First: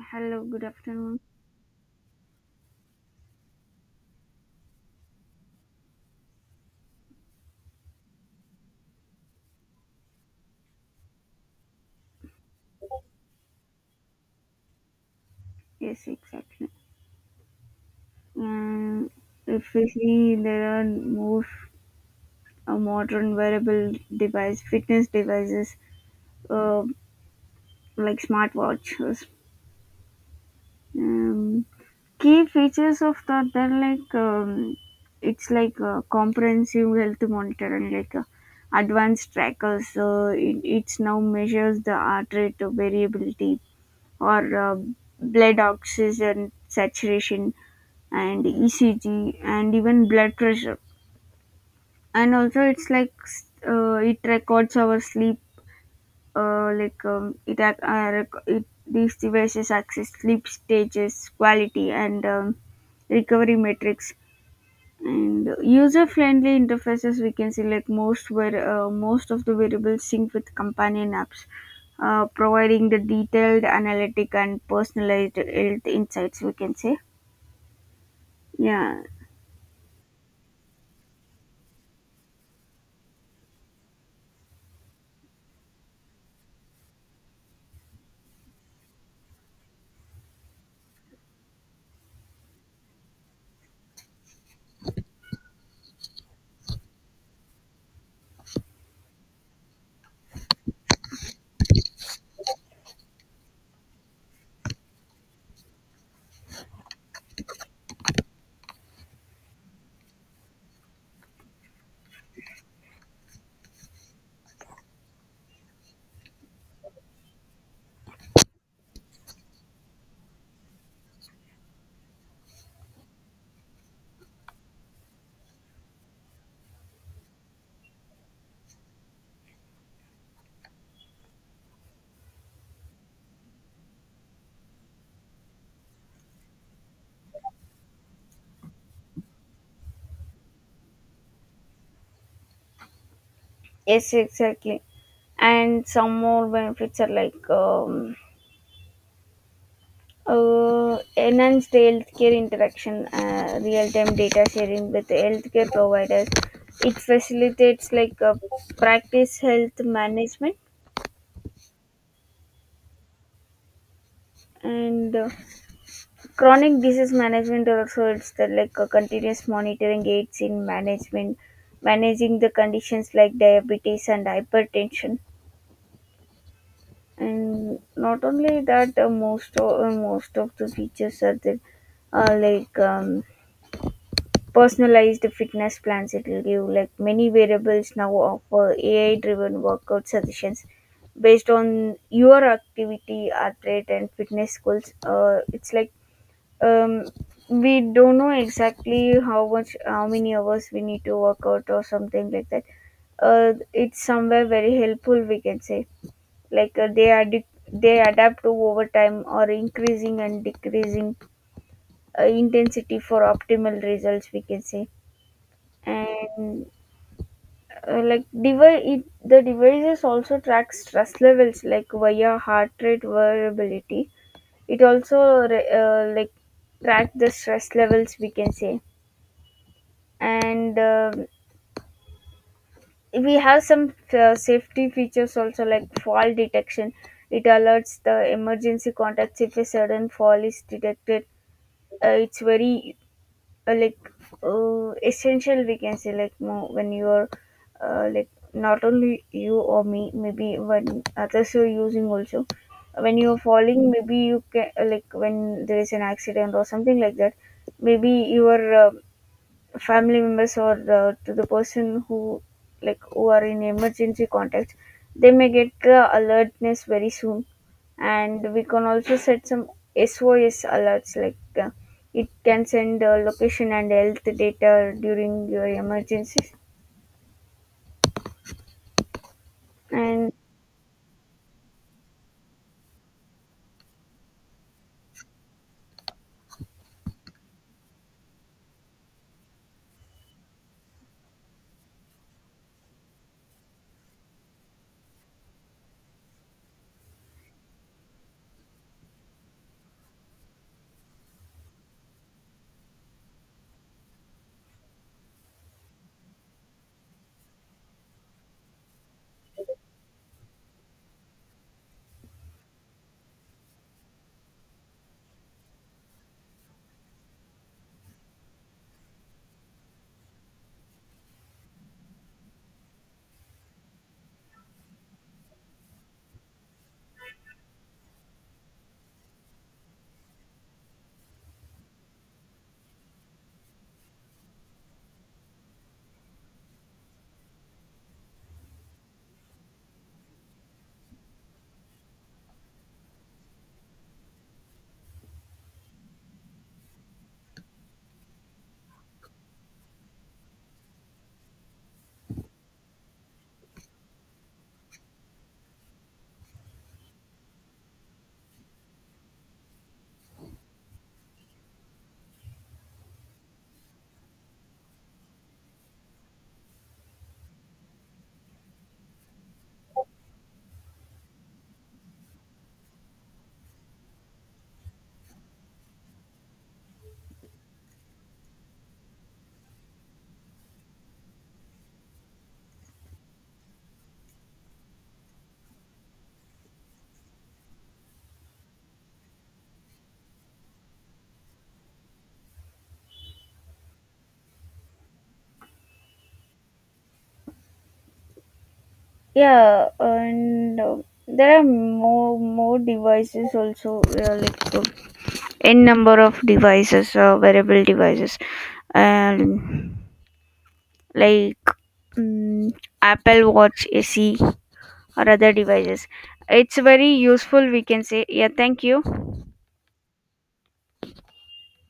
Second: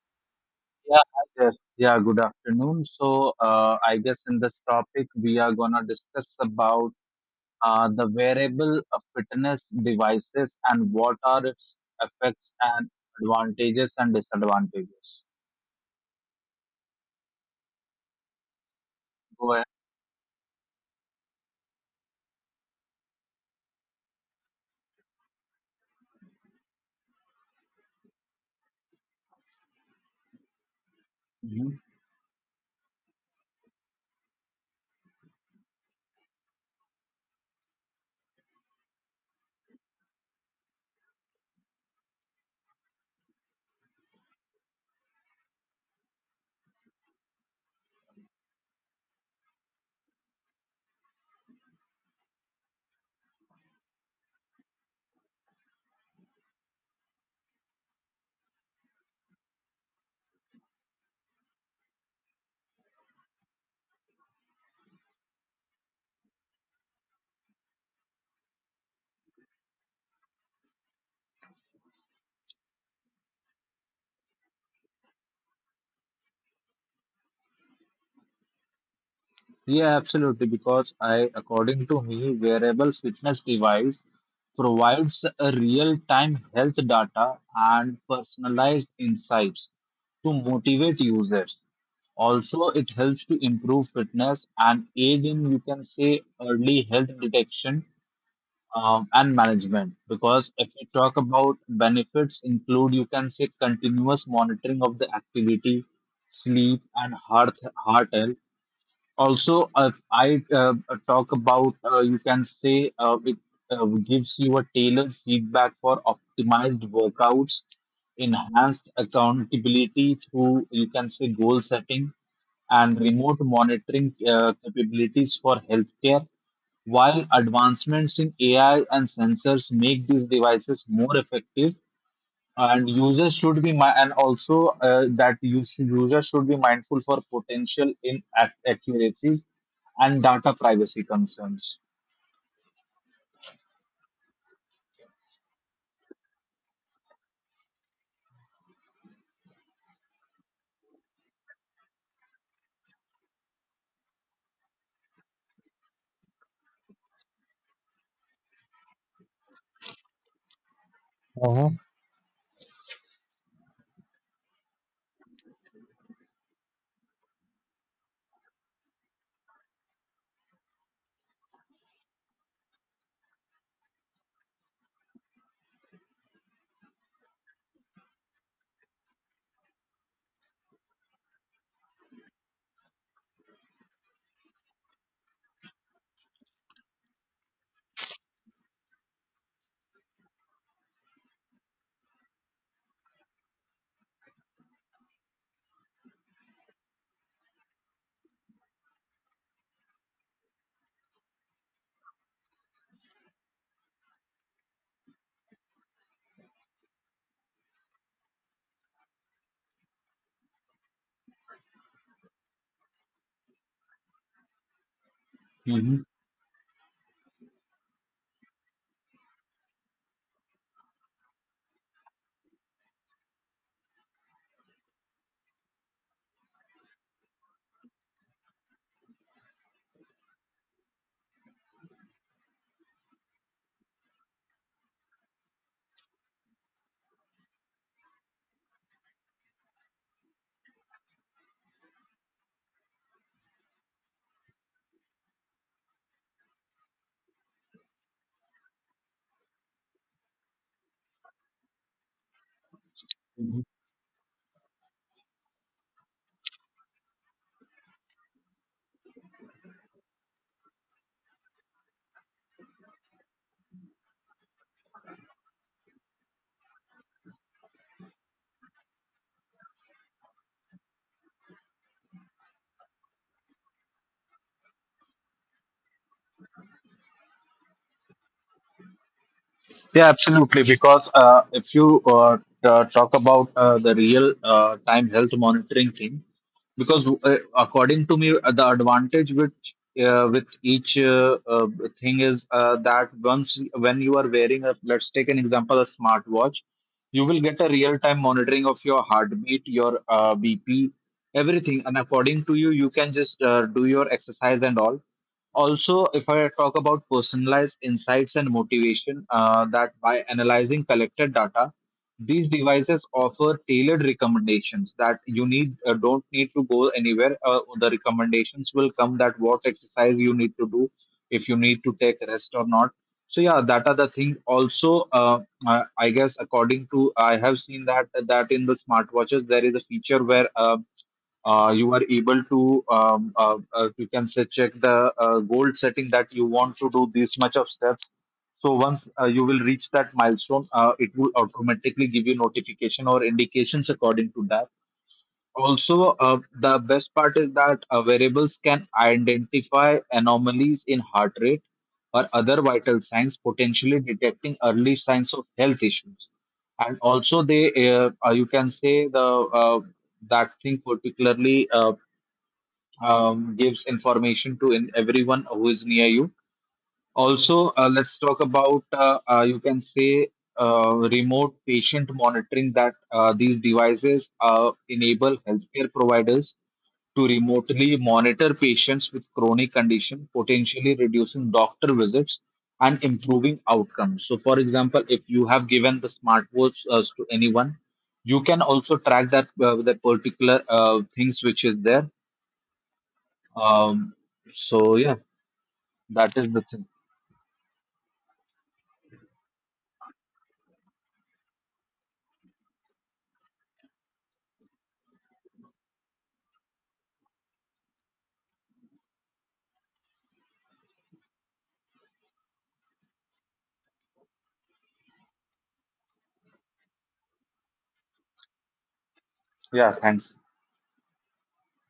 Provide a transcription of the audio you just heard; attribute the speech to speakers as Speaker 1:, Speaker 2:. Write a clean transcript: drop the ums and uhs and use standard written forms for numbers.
Speaker 1: Hello, good
Speaker 2: Yeah,
Speaker 1: afternoon.
Speaker 2: I guess. Yeah, good afternoon. So, I guess in this topic, we are gonna discuss about the wearable fitness devices and what are its effects and advantages and disadvantages.
Speaker 1: Yes, exactly. And
Speaker 2: Go
Speaker 1: if we see there are more modern wearable device, fitness devices, uh, like smartwatches. Um,
Speaker 2: ahead.
Speaker 1: Key features of that, they're like it's like comprehensive health monitoring, like advanced trackers. So it's now measures the heart rate variability or blood oxygen saturation and ECG and even blood pressure. And also, it's like it records our sleep. Like it, ac- rec- it These devices access sleep stages, quality, and recovery metrics. And user-friendly interfaces we can select most where most of the variables sync with companion apps, providing the detailed analytic and personalized health insights, we can say. Yeah.
Speaker 2: Yeah, absolutely. Because I, according to me, wearables fitness device provides a real-time health data and personalized insights to motivate users. Also, it helps to improve fitness and aid in, you can say, early health detection and management. Because if you talk about benefits, include, you can say, continuous monitoring of the activity, sleep, and heart health. Also, if I talk about you can say it gives you a tailored feedback for optimized workouts, enhanced accountability through, you can say, goal setting and remote monitoring capabilities for healthcare, while advancements in AI and sensors make these devices more effective. And users should be mi- and also that users should be mindful for potential inaccuracies and data privacy concerns.
Speaker 1: Yes, exactly. And some more benefits are like enhanced healthcare interaction, real-time data sharing with healthcare providers. It facilitates like practice health management and chronic disease management. Also, it's the like continuous monitoring aids in management, managing the conditions like diabetes and hypertension. And not only that, most of the features are there, uh, like um, personalized fitness plans. It will give, like, many variables now offer ai driven workout suggestions based on your activity, heart rate, and fitness goals. It's like, um, we don't know exactly how much, how many hours we need to work out or something like that. It's somewhere very helpful, we can say, like they adapt to over time, or increasing and decreasing intensity for optimal results, we can say.
Speaker 2: Mhm.
Speaker 1: And the devices also track stress levels like via heart rate variability. It also track the stress levels, we can say. And we have some safety features also, like fall detection. It alerts the emergency contacts if a sudden fall is detected. It's very uh, like essential, we can say, like more when you're not only you or me, maybe when others are using also, when you're falling, maybe you can, when there is an accident or something like that, maybe your family members or to the person who, like, who are in emergency contact, they may get the alertness very soon. And we can also set some SOS alerts, like, uh, it can send location and health data during your emergencies.
Speaker 2: Yeah,
Speaker 1: And
Speaker 2: absolutely. Because if you talk about the real time health monitoring thing, because according to me, the advantage with each thing is that once when you are wearing a, let's take an example, a smartwatch, you will get a real time monitoring of your heartbeat, your BP, everything, and according to you, you can just do your exercise and all. Also, if I talk about personalized insights and motivation, that by analyzing collected data, these devices offer tailored recommendations, that you need don't need to go anywhere. Uh, the recommendations will come that what exercise you need to do, if you need to take rest or not. So yeah, that are the thing. Also, I guess, according to, I have seen that in the smartwatches there is a feature where you are able to you can say check the goal setting, that you want to do this much of steps. So once you will reach that milestone, it will automatically give you notification or indications according to that. Also, the best part is that variables can identify anomalies in heart rate or other vital signs, potentially detecting early signs of health issues. And also they, you can say, the uh, that thing particularly gives information to in everyone who is near you. Also, let's talk about you can say remote patient monitoring, that these devices enable healthcare providers to remotely monitor patients with chronic condition, potentially reducing doctor visits and improving outcomes. So, for example, if you have given the smartwatch to anyone, you can also track that the particular things which is there. um, so yeah, that is the thing.
Speaker 1: yeah. And there are more devices also, n number of devices, wearable devices. And like, mm, Apple Watch, AC, or other devices. It's very useful, we can say. Yeah, thank you.
Speaker 2: Yeah, thanks.